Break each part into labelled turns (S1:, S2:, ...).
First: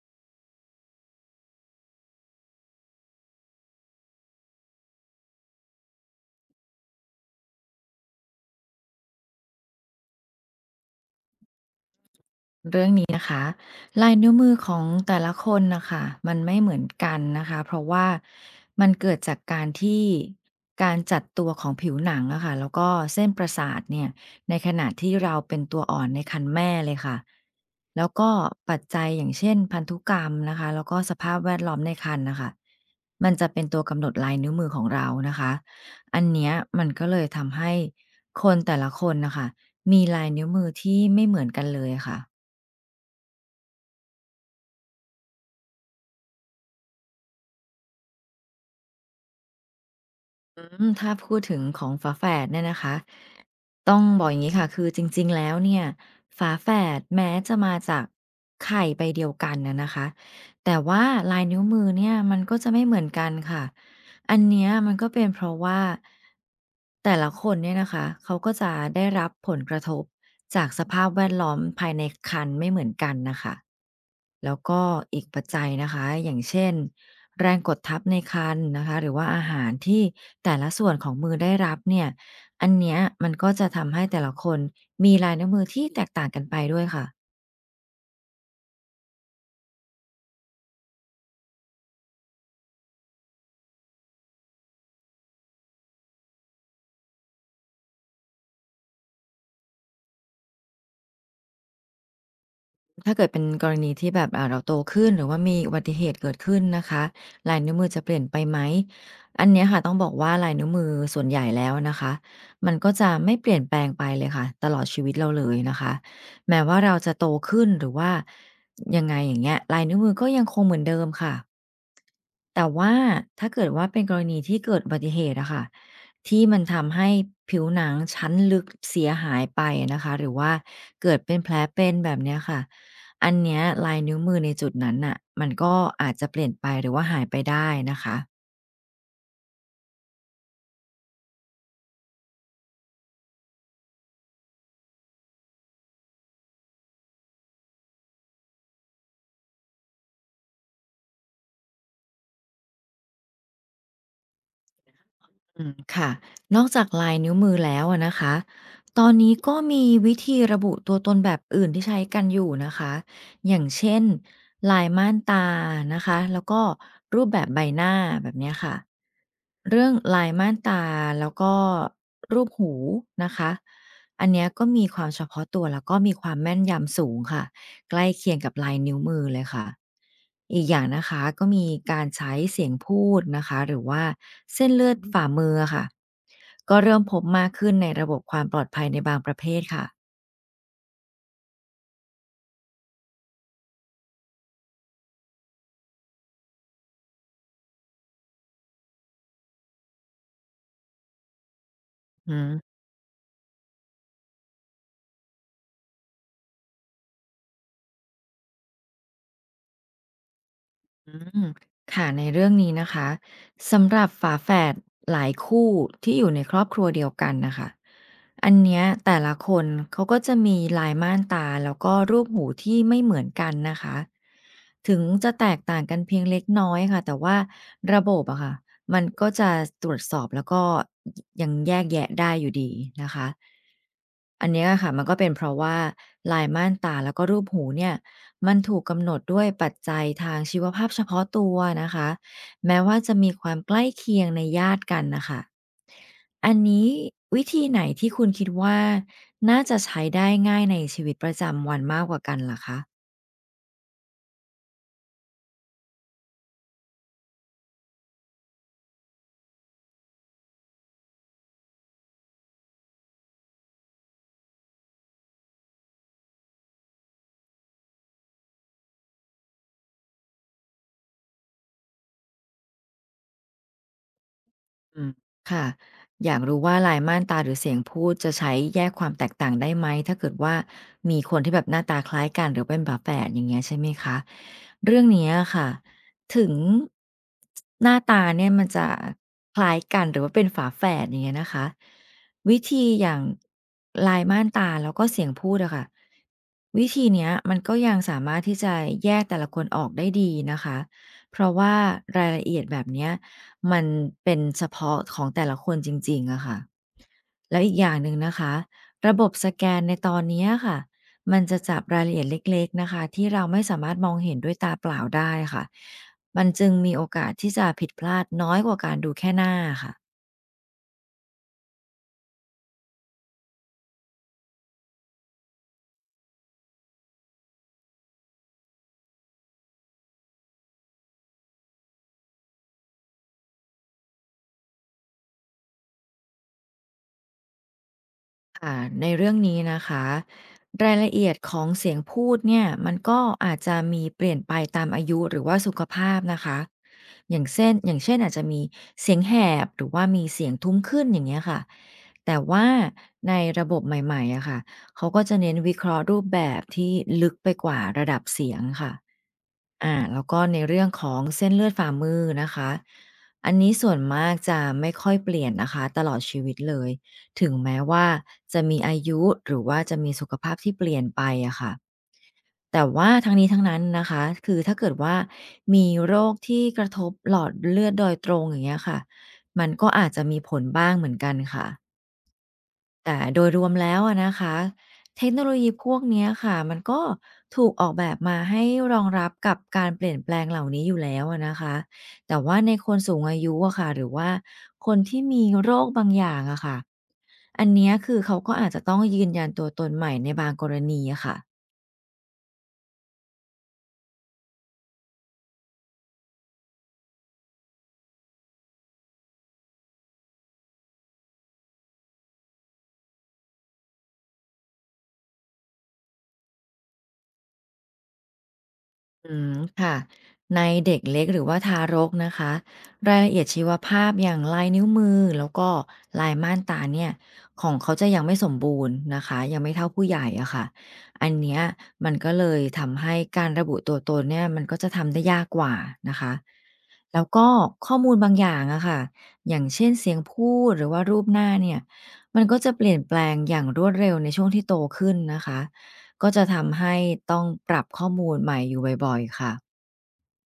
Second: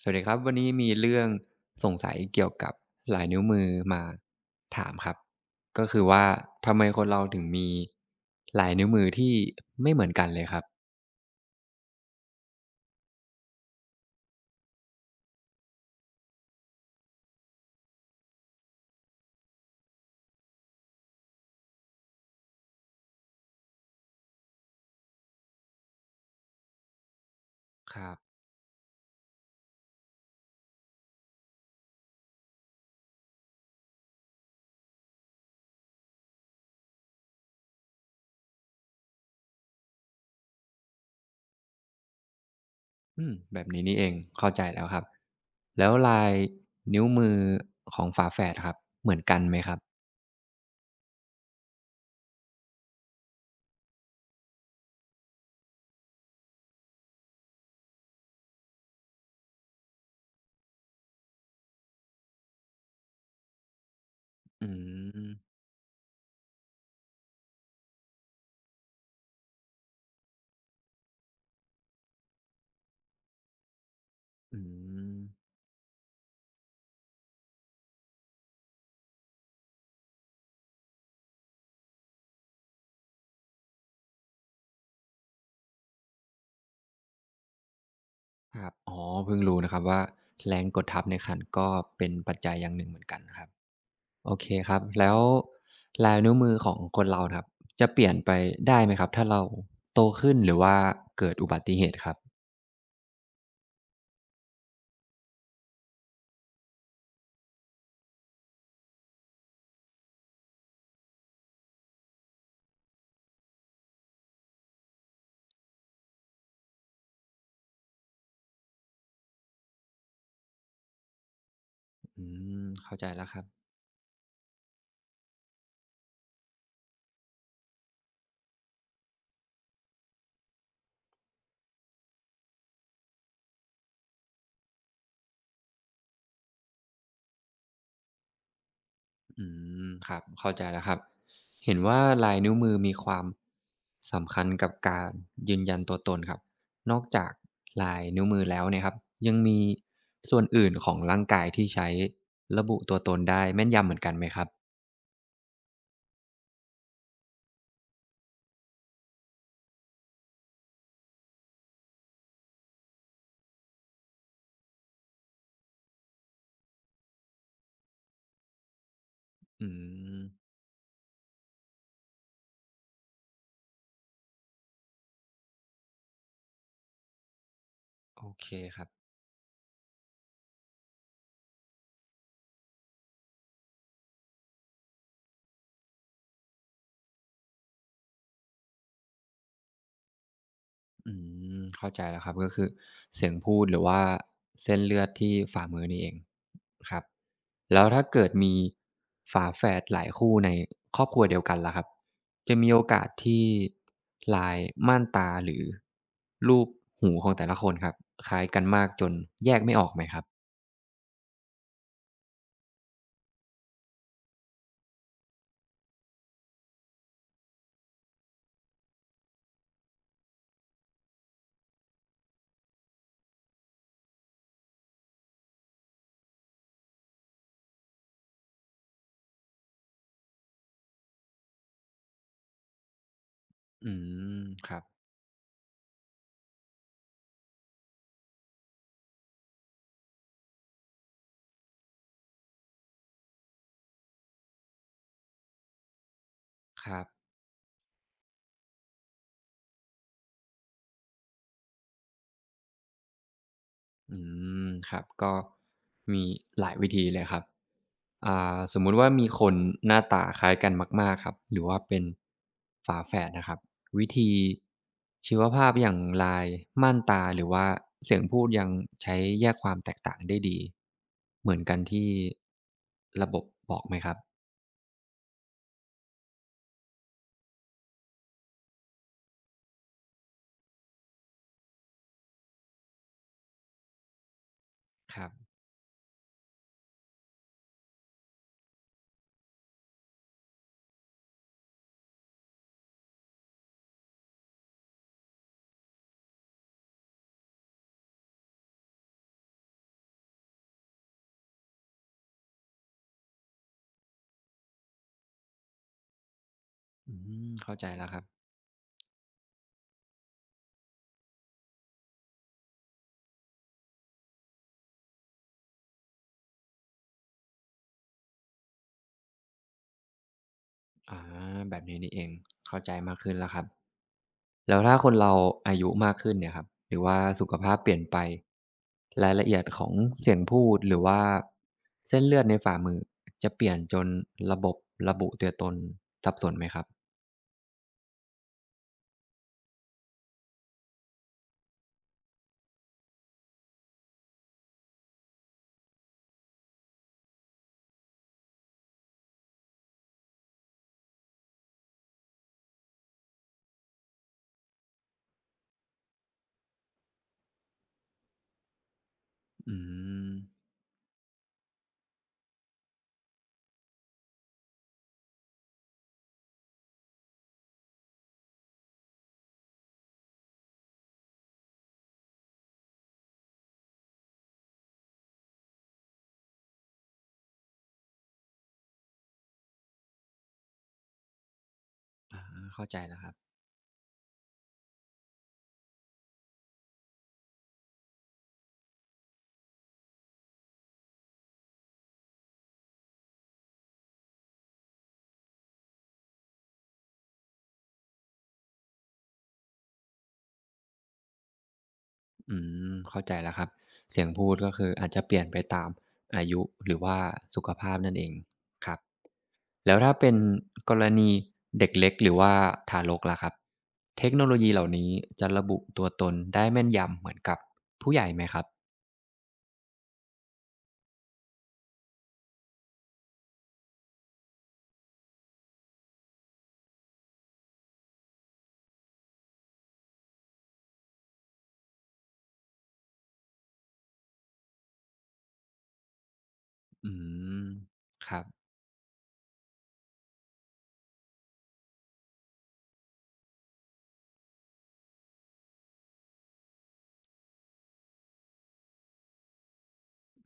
S1: สวัสดีครับวันนี้มีเรื่องสงสัยเกี่ยวกับลายนิ้วมือมาถามครับก็คือว่าทำไมคนเราถึงมีลายนิ้วมือที่ไม่เหมือนกันเลยครับ
S2: ลายนิ้วมือของแต่ละคนนะค่ะมันไม่เหมือนกันนะคะเพราะว่ามันเกิดจากการที่การจัดตัวของผิวหนังอะค่ะแล้วก็เส้นประสาทเนี่ยในขณะที่เราเป็นตัวอ่อนในครรภ์แม่เลยค่ะ
S1: ค
S2: แล้ว
S1: รั
S2: ก็
S1: บ
S2: ปัจจัยอย่างเช่นพันธุกรรมนะคะแล้วก็สภาพแวดล้อมในครรภ์นะคะมันจะเป็นตัวกำหนดลายนิ้วมือของเรานะคะอันเนี้ยมันก็เลยทำให้คนแต่ละคนนะคะมีลายนิ้วมือที่ไม่เหมือนกันเลยอะค่ะ
S1: อืมแบบนี้นี่เองเข้าใจแล้วครับแล้วลายนิ้วมือของฝาแฝดครับเหมือนกันไหมครับ
S2: อืมถ้าพูดถึงของฝาแฝดเนี่ยนะคะต้องบอกอย่างงี้ค่ะคือจริงๆแล้วเนี่ยฝาแฝดแม้จะมาจากไข่ใบเดียวกันน่ะนะคะแต่ว่าลายนิ้วมือเนี่ยมันก็จะไม่เหมือนกันค่ะอันเนี้ย
S1: อื
S2: มันก็เป็นเพราะ
S1: ม
S2: ว่าแต่ละคนเนี่ยนะคะเขาก็จะได้รับผลกระทบ จากสภาพแวดล้อมภายในครรภ์ไม่เหมือนกันนะคะ แล้ว
S1: อื
S2: ก็
S1: ม
S2: อีกปัจจัยนะคะอย่างเช่นแรงกดทับในครรภ์นะคะหรือว่าอาหารที่แต่ละส่วนของมือได้รับเนี่ยอันเนี้ยมันก็จะทำให้แต่ละคนมีลายนิ้วมือที่แตกต่างกันไปด้วยค่ะ
S1: ครับอ๋อเพิ่งรู้นะครับว่าแรงกดทับในขันก็เป็นปัจจัยอย่างหนึ่งเหมือนกันนะครับ โอเคครับแล้วลายนิ้วมือของคนเราครับจะเปลี่ยนไปได้ไหมครับถ้าเราโตขึ้นหรือว่าเกิดอุบัติเหตุครับ
S2: ถ้าเกิดเป็นกรณีที่แบบเราโตขึ้นหรือว่ามีอุบัติเหตุเกิดขึ้นนะคะลายนิ้วมือจะเปลี่ยนไปไหมอันเนี้ยค่ะต้องบอกว่าลายนิ้วมือส่วนใหญ่แล้วนะคะมันก็จะไม่เปลี่ยนแปลงไปเลยค่ะตลอดชีวิตเราเลยนะคะแม้ว่าเราจะโตขึ้นหรือว่ายังไงอย่างเงี้ยลายนิ้วมือก็ยังคงเหมือนเดิมค่ะ
S1: อืม
S2: แต่ว่า
S1: เข้าใจแล้วครับ
S2: ถ้าเกิดว่าเป็นกรณีที่เกิดอุบัติเหตุอะค่ะที่มันทำให้ผิวหนังชั้นลึกเสียหายไปนะคะหรือว่าเกิดเป็นแผลเป็นแบบเนี้ยค่ะ อันเนี้ยลายนิ้วมือในจุดนั้นน่ะมันก็อาจจะเปลี่ยนไปหรือว่าหายไปได้นะคะ
S1: อืมครับเข้าใจแล้วครับเห็นว่าลายนิ้วมือมีความสำคัญกับการยืนยันตัวตนครับนอกจากลายนิ้วมือแล้วเนี่ยครับยังมีส่วนอื่นของร่างกายที่ใช้ระบุตัวตนได้แม่นยำเหมือนกันไหมครับ
S2: อืมค่ะนอกจากลายนิ้วมือแล้วอะนะคะตอนนี้ก็มีวิธีระบุตัวตนแบบอื่นที่ใช้กันอยู่นะคะอย่างเช่นลายม่านตานะคะแล้วก็รูปแบบใบหน้าแบบเนี้ยค่ะ
S1: อื
S2: เรื่อง
S1: ม
S2: ลายม่านตาแล้วก็รูปหูนะคะอันเนี้ยก็มีความเฉพาะตัวแล้วก็มีความแม่นยำสูงค่ะใกล้
S1: โอ
S2: เคียง
S1: เค
S2: กับลาย
S1: ครับ
S2: นิ้วมือเลยค่ะอีกอย่างนะคะก็มีการใช้เสียงพูดนะคะหรือว่าเส้นเลือดฝ่ามือค่ะก็เริ่มพบมากขึ้นในระบบความปลอดภัยในบางประเภทค่ะ
S1: อืมเข้าใจแล้วครับก็คือเสียงพูดหรือว่าเส้นเลือดที่ฝ่ามือนี่เองครับแล้วถ้าเกิดมีฝาแฝดหลายคู่ในครอบครัวเดียวกันล่ะครับ
S2: อื
S1: จะ
S2: ม
S1: มีโอกาสที่ลายม่านตาหรือรูปหูของแต่ละคนครับคล้ายกันมากจนแยกไม่ออกไหมครับ
S2: อืมค่ะในเรื่องนี้นะคะสำหรับฝาแฝดหลายคู่ที่อยู่ในครอบครัวเดียวกันนะคะอันเนี้ยแต่ละคนเขาก็จะมีลายม่านตาแล้วก็รูปหูที่ไม่เหมือนกันนะคะถึงจะแตกต่างกันเพียงเล็กน้อยค่ะแต่ว่าระบบอะค่ะมันก็จะตรวจสอบแล้วก็ยังแยกแยะได้อยู่ดีนะคะ
S1: อืม
S2: อันเนี้ย
S1: ครับ
S2: ค่ะมันก็เป็นเพราะว่าลายม่านตาแล้วก็รูปหูเนี่ย มันถูกกำหนดด้วยปัจจัยทางชีวภาพเฉพาะตัวนะคะแม้ว่าจะมีความใกล้เคียงในญาติกันนะคะอันนี้
S1: ครับ
S2: วิธีไหนที่คุณคิดว่าน่าจะใช้ได้ง่ายในชีวิตประจำวันมากกว่ากันล่ะคะ
S1: อืมครับก็มีหลายวิธีเลยครับ สมมุติว่ามีคนหน้าตาคล้ายกันมากๆครับหรือว่าเป็นฝาแฝดนะครับวิธีชีวภาพอย่างลายม่านตาหรือว่าเสียงพูดยังใช้แยกความแตกต่างได้ดีเหมือนกันที่ระบบบอกไหมครับ
S2: อืมค่ะอยากรู้ว่าลายม่านตาหรือเสียงพูดจะใช้แยกความแตกต่างได้ไหมถ้าเกิดว่ามีคนที่แบบหน้าตาคล้ายกันหรือเป็นฝาแฝดอย่างเงี้ยใช่ไหมคะเรื่อง
S1: ครั
S2: เนี้ย
S1: บ
S2: ค่ะถึงหน้าตาเนี่ยมันจะคล้ายกันหรือว่าเป็นฝาแฝดอย่างเงี้ยนะคะวิธีอย่างลายม่านตาแล้วก็เสียงพูดอะค่ะวิธีเนี้ยมันก็ยังสามารถที่จะแยกแต่ละคนออกได้ดีนะคะเพราะว่ารายละเอียดแบบเนี้ย มันเป็นเฉพาะของแต่ละคนจริงๆอะค่ะ
S1: อืม
S2: แล้วอี
S1: เข้า
S2: กอ
S1: ใจ
S2: ย่าง
S1: แล้
S2: ห
S1: ว
S2: นึ่
S1: ค
S2: ง
S1: รับ
S2: นะคะระบบสแกนในตอนเนี้ยค่ะมันจะจับรายละเอียดเล็กๆนะคะที่เราไม่สามารถมองเห็นด้วยตาเปล่าได้ค่ะมันจึงมีโอกาสที่จะผิดพลาดน้อยกว่าการดูแค่หน้าค่ะ
S1: อาแบบนี้นี่เองเข้าใจมากขึ้นแล้วครับ แล้วถ้าคนเราอายุมากขึ้นเนี่ยครับหรือว่าสุขภาพเปลี่ยนไปรายละเอียดของเสียงพูดหรือว่าเส้นเลือดในฝ่ามือจะเปลี่ยนจนระบบระบุตัวตนสับสนไหมครับ
S2: ค่ะในเรื่องนี้นะคะรายละเอียดของเสียงพูดเนี่ยมันก็อาจจะมีเปลี่ยนไปตามอายุหรือว่าสุขภาพนะคะอย่างเช่นอาจจะมีเสียงแหบหรือว่ามีเสียงทุ้มขึ้นอย่างเงี้ยค่ะแต่ว่าในระบบใหม่ๆอะค่ะเขาก็จะเน้นวิเคราะห์รูปแบบที่ลึกไปกว่าระดับเสียงค่ะ
S1: อื
S2: อาแล้ว
S1: ม
S2: ก็ในเรื่องของเส้นเลือดฝ่ามือนะคะอันนี้ส่วนมากจะไม่ค่อยเปลี่ยนนะคะตลอดชีวิตเลยถึงแม้ว่าจะมีอายุหรือว่าจะมีสุขภาพที่เปลี่ยนไปอะค่ะแต่ว่าทั้งนี้ทั้งนั้นนะคะคือถ้าเกิดว่ามีโรคที่กระทบหลอดเลือดโดยตรงอย่างเงี้ยค่ะมันก็อาจจะมีผลบ้างเหมือนกันค่ะ
S1: อาเข้าใจ
S2: แต่
S1: แล้วครับ
S2: โดยรวมแล้วอะนะคะเทคโนโลยีพวกเนี้ยค่ะมันก็ถูกออกแบบมาให้รองรับกับการเปลี่ยนแปลงเหล่านี้อยู่แล้วอะนะคะแต่ว่าในคนสูงอายุอะค่ะหรือว่าคนที่มีโรคบางอย่างอะค่ะอันเนี้ยคือเขาก็อาจจะต้องยืนยันตัวตนใหม่ในบางกรณีอะค่ะ
S1: อืมเข้าใจแล้วครับเสียงพูดก็คืออาจจะเปลี่ยนไปตามอายุหรือว่าสุขภาพนั่นเองครับแล้วถ้าเป็นกรณีเด็กเล็กหรือว่าทารกล่ะครับเทคโนโลยีเหล่านี้จะระบุตัวตนได้แม่นยำเหมือนกับผู้ใหญ่ไหมครับ
S2: อืมค่ะในเด็กเล็กหรือว่าทารกนะคะรายละเอียดชีวภาพอย่างลายนิ้วมือแล้วก็ลายม่านตาเนี่ยของเขาจะยังไม่สมบูรณ์นะคะยังไม่เท่าผู้ใหญ่อะค่ะอันเนี้ยมันก็เลยทำให้การระบุตัวตนเนี่ยมันก็จะทำได้ยากกว่านะคะ
S1: อื
S2: แล้วก็
S1: ม
S2: ข้อมูล
S1: ค
S2: บาง
S1: รั
S2: อ
S1: บ
S2: ย่างอะค่ะอย่างเช่นเสียงพูดหรือว่ารูปหน้าเนี่ยมันก็จะเปลี่ยนแปลงอย่างรวดเร็วในช่วงที่โตขึ้นนะคะ ก็จะทำให้ต้องปรับข้อมูลใหม่อยู่บ่อยๆค่ะ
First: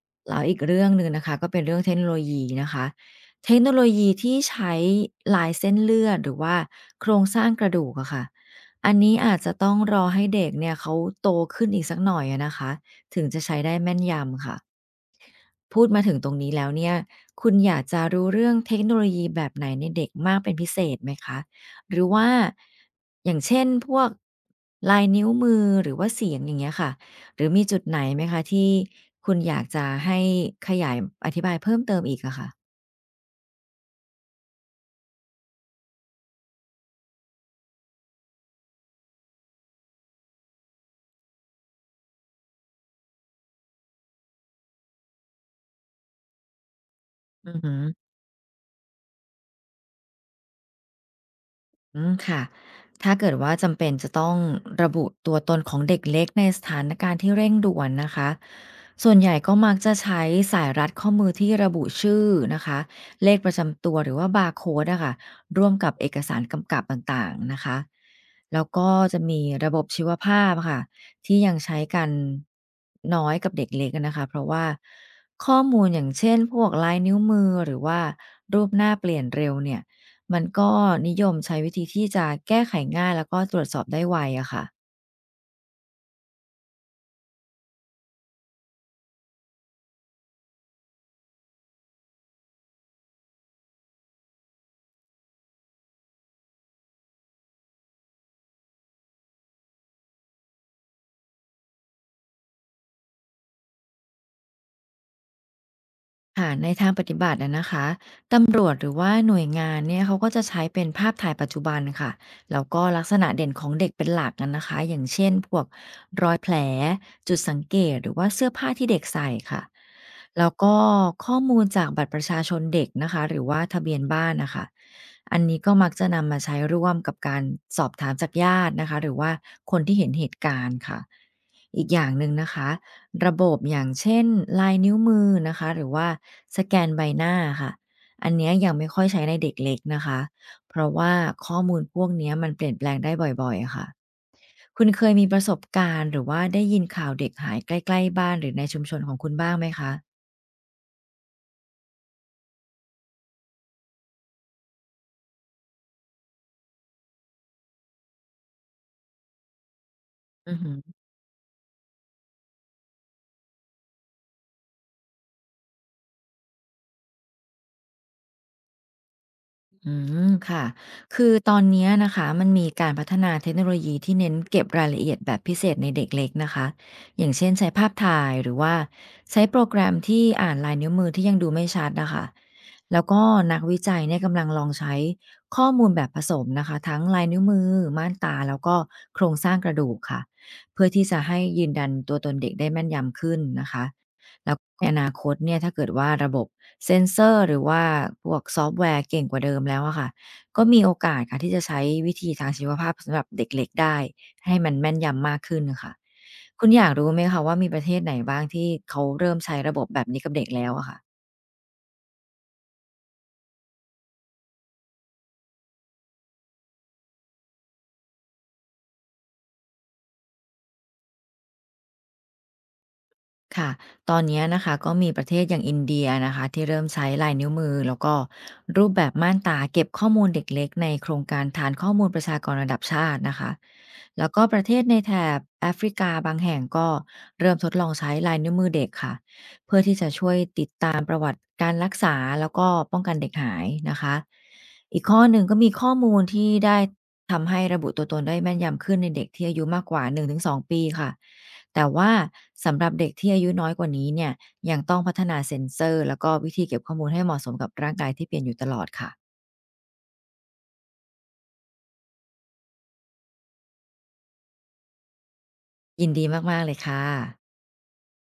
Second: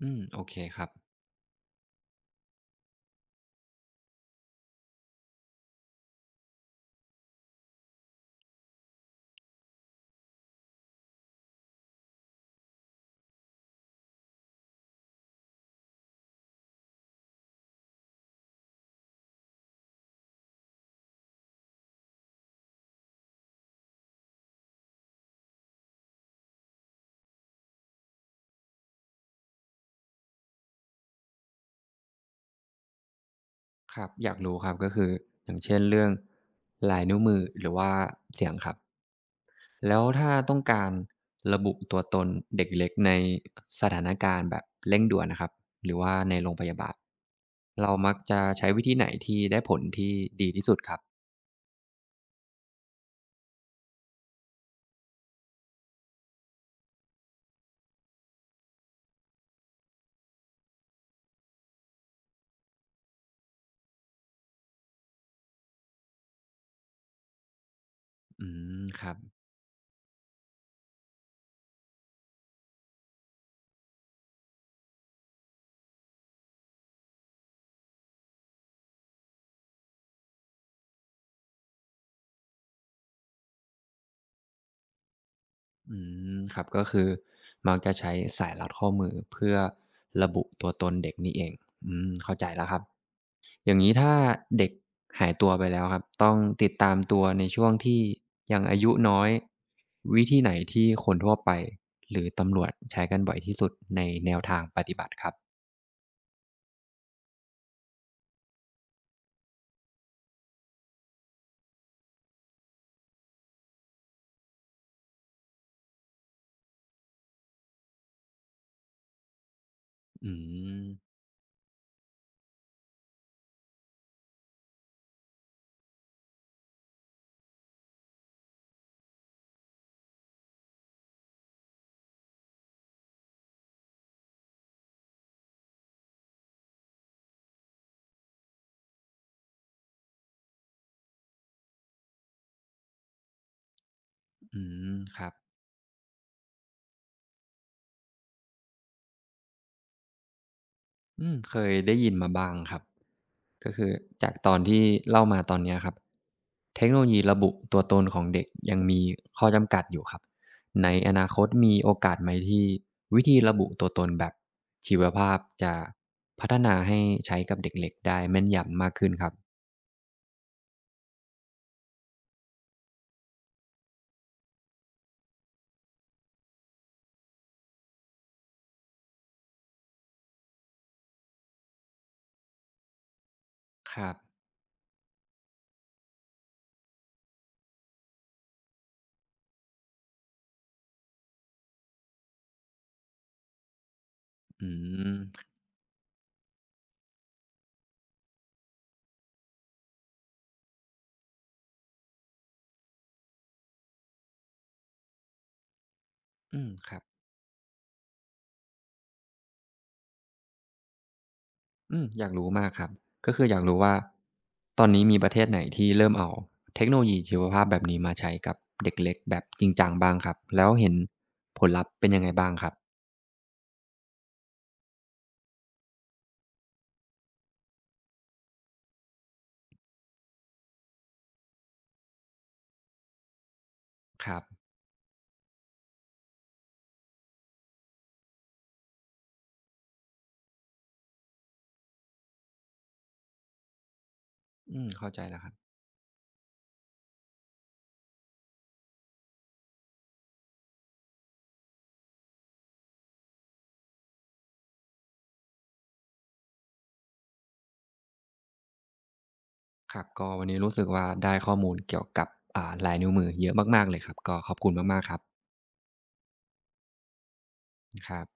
S1: อืม
S2: แล้
S1: โอ
S2: วอี
S1: เค
S2: ก
S1: ค
S2: เรื่อ
S1: รับ
S2: งหนึ่งนะคะก็เป็นเรื่องเทคโนโลยีนะคะเทคโนโลยีที่ใช้ลายเส้นเลือดหรือว่าโครงสร้างกระดูกอะค่ะอันนี้อาจจะต้องรอให้เด็กเนี่ยเขาโตขึ้นอีกสักหน่อยอะนะคะถึงจะใช้ได้แม่นยำค่ะ พูดมาถึงตรงนี้แล้วเนี่ยคุณอยากจะรู้เรื่องเทคโนโลยีแบบไหนในเด็กมากเป็นพิเศษไหมคะหรือว่าอย่างเช่นพวกลายนิ้วมือหรือว่าเสียงอย่างเงี้ยค่ะหรือมีจุดไหนไหมคะที่คุณอยากจะให้ขยายอธิบายเพิ่มเติมอีกอะค่ะ
S1: ครับอยากรู้ครับก็คืออย่างเช่นเรื่องลายนิ้วมือหรือว่าเสียงครับ แล้วถ้าต้องการระบุตัวตนเด็กเล็กในสถานการณ์แบบเร่งด่วนนะครับหรือว่าในโรงพยาบาล
S2: อือฮึ
S1: เรามักจะใช้วิธีไหนที่ได้ผลที่ดีที่สุดครับ
S2: อืมค่ะถ้าเกิดว่าจำเป็นจะต้องระบุตัวตนของเด็กเล็กในสถานการณ์ที่เร่งด่วนนะคะส่วนใหญ่ก็มักจะใช้สายรัดข้อมือที่ระบุชื่อนะคะเลขประจำตัวหรือว่าบาร์โคดอะค่ะร่วมกับเอกสารกำกับต่างๆนะคะ
S1: อื
S2: แล้ว
S1: ม
S2: ก็
S1: ครับ
S2: จะมีระบบชีวภาพค่ะที่ยังใช้กันน้อยกับเด็กเล็กนะคะเพราะว่าข้อมูลอย่างเช่นพวกลายนิ้วมือหรือว่ารูปหน้าเปลี่ยนเร็วเนี่ย มันก็นิยมใช้วิธีที่จะแก้ไขง่ายแล้วก็ตรวจสอบได้ไวอะค่ะ
S1: อืมครับก็คือมักจะใช้สายรัดข้อมือเพื่อระบุตัวตนเด็กนี่เองอืมเข้าใจแล้วครับ อย่างนี้ถ้าเด็กหายตัวไปแล้วครับต้องติดตามตัวในช่วงที่ยังอายุน้อยวิธีไหนที่คนทั่วไปหรือตำรวจใช้กันบ่อยที่สุดในแนวทางปฏิบัติครับ
S2: ค่ะในทางปฏิบัตินะคะตำรวจหรือว่าหน่วยงานเนี่ยเขาก็จะใช้เป็นภาพถ่ายปัจจุบันค่ะแล้วก็ลักษณะเด่นของเด็กเป็นหลักอะนะคะอย่างเช่นพวกรอยแผลจุดสังเกตหรือว่าเสื้อผ้าที่เด็กใส่ค่ะ
S1: อื
S2: แล้วก็
S1: ม
S2: ข้อมูลจากบัตรประชาชนเด็กนะคะหรือว่าทะเบียนบ้านนะคะอันนี้ก็มักจะนำมาใช้ร่วมกับการสอบถามจากญาตินะคะหรือว่าคนที่เห็นเหตุการณ์ค่ะอีกอย่างหนึ่งนะคะ ระบบอย่างเช่นลายนิ้วมือนะคะหรือว่าสแกนใบหน้าค่ะอันเนี้ยยังไม่ค่อยใช้ในเด็กเล็กนะคะเพราะว่าข้อมูลพวกเนี้ยมันเปลี่ยนแปลงได้บ่อยๆอะค่ะ
S1: อื
S2: คุณ
S1: ม
S2: เคย
S1: ค
S2: มี
S1: รับ
S2: ประสบการณ์หรือว่าได้ยินข่าวเด็กหายใกล้ๆบ้านหรือในชุมชนของคุณบ้างไหมคะ
S1: อืมเคยได้ยินมาบ้างครับ ก็คือจากตอนที่เล่ามาตอนเนี้ยครับเทคโนโลยีระบุตัวตนของเด็กยังมีข้อจำกัดอยู่ครับ
S2: อือหืึ
S1: ในอนาคตมีโอกาสไหมที่วิธีระบุตัวตนแบบชีวภาพจะพัฒนาให้ใช้กับเด็กเล็กได้แม่นยำมากขึ้นครับ
S2: อืมค่ะคือตอนเนี้ยนะคะมันมีการพัฒนาเทคโนโลยีที่เน้นเก็บรายละเอียดแบบพิเศษในเด็กเล็กนะคะอย่างเช่นใช้ภาพถ่ายหรือว่าใช้โปรแกรมที่อ่านลายนิ้วมือที่ยังดูไม่ชัดนะคะแล้วก็นักวิ
S1: ค
S2: จัย
S1: รั
S2: เนี่
S1: บ
S2: ยกำลังลองใช้ข้อมูลแบบผสมนะคะทั้งลายนิ้วมือม่านตาแล้วก็โครงสร้างกระดูกค่ะเพื่อที่จะให้ยืนยันตัวตนเด็กได้แม่นยำขึ้นนะคะแล้ว
S1: อื
S2: ในอนาคต
S1: ม
S2: เนี่ยถ้าเกิดว่าระบบ เซนเซอร์หรือว่าพวกซอฟต์แวร์เก่งกว่าเดิมแล้วอะค่ะก็มีโอกาสค่ะที่จะใช้วิธีทางชีวภาพสำหรับเด็กเล็กได้ให้มันแม่นยำมากขึ้นน่ะค่ะ
S1: อื
S2: คุณ
S1: ม
S2: อยา
S1: ค
S2: ก
S1: รับ
S2: รู้ไหมคะว่ามีประเทศไหนบ้างที่เขาเริ่มใช้ระบบแบบนี้กับเด็กแล้วอะค่ะ
S1: อืมอยากรู้มากครับก็คืออยากรู้ว่าตอนนี้มีประเทศไหนที่เริ่มเอาเทคโนโลยีชีวภาพแบบนี้มาใช้กับเด็กเล็กแบบจริงจังบ้างครับ แล้วเห็นผลลัพธ์เป็นยังไงบ้างครับ
S2: ค่ะตอนนี้นะคะก็มีประเทศอย่างอินเดียนะคะที่เริ่มใช้ลายนิ้วมือแล้วก็รูปแบบม่านตาเก็บข้อมูลเด็กเล็กในโครงการฐานข้อมูลประชากรระดับชาตินะคะแล้
S1: ค
S2: ว
S1: รั
S2: ก็
S1: บ
S2: ประเทศในแถบแอฟริกาบางแห่งก็เริ่มทดลองใช้ลายนิ้วมือเด็กค่ะ เพื่อที่จะช่วยติดตามประวัติการรักษาแล้วก็ป้องกันเด็กหายนะคะ
S1: อืม
S2: อีก
S1: เข้า
S2: ข้
S1: ใจ
S2: อห
S1: แล้
S2: นึ่
S1: ว
S2: ง
S1: ครั
S2: ก็
S1: บ
S2: มีข้อมูลที่ได้ทำให้ระบุตัวตนได้แม่นยำขึ้นในเด็กที่อายุมากกว่า1 ถึง 2 ปีค่ะแต่ว่าสำหรับเด็กที่อายุน้อยกว่านี้เนี่ยยังต้องพัฒนาเซ็นเซอร์แล้วก็วิธีเก็บข้อมูลให้เหมาะสมกับร่างกายที่เปลี่ยนอยู่ตลอดค่ะ
S1: ครับ ก็วันนี้รู้สึกว่าได้ข้อมูลเกี่ยวกับลายนิ้วมือเยอะมากๆเลยครับ ก็ขอบคุณมากๆ ครับ
S2: ยินดีมากๆเลยค่ะ
S1: ครับ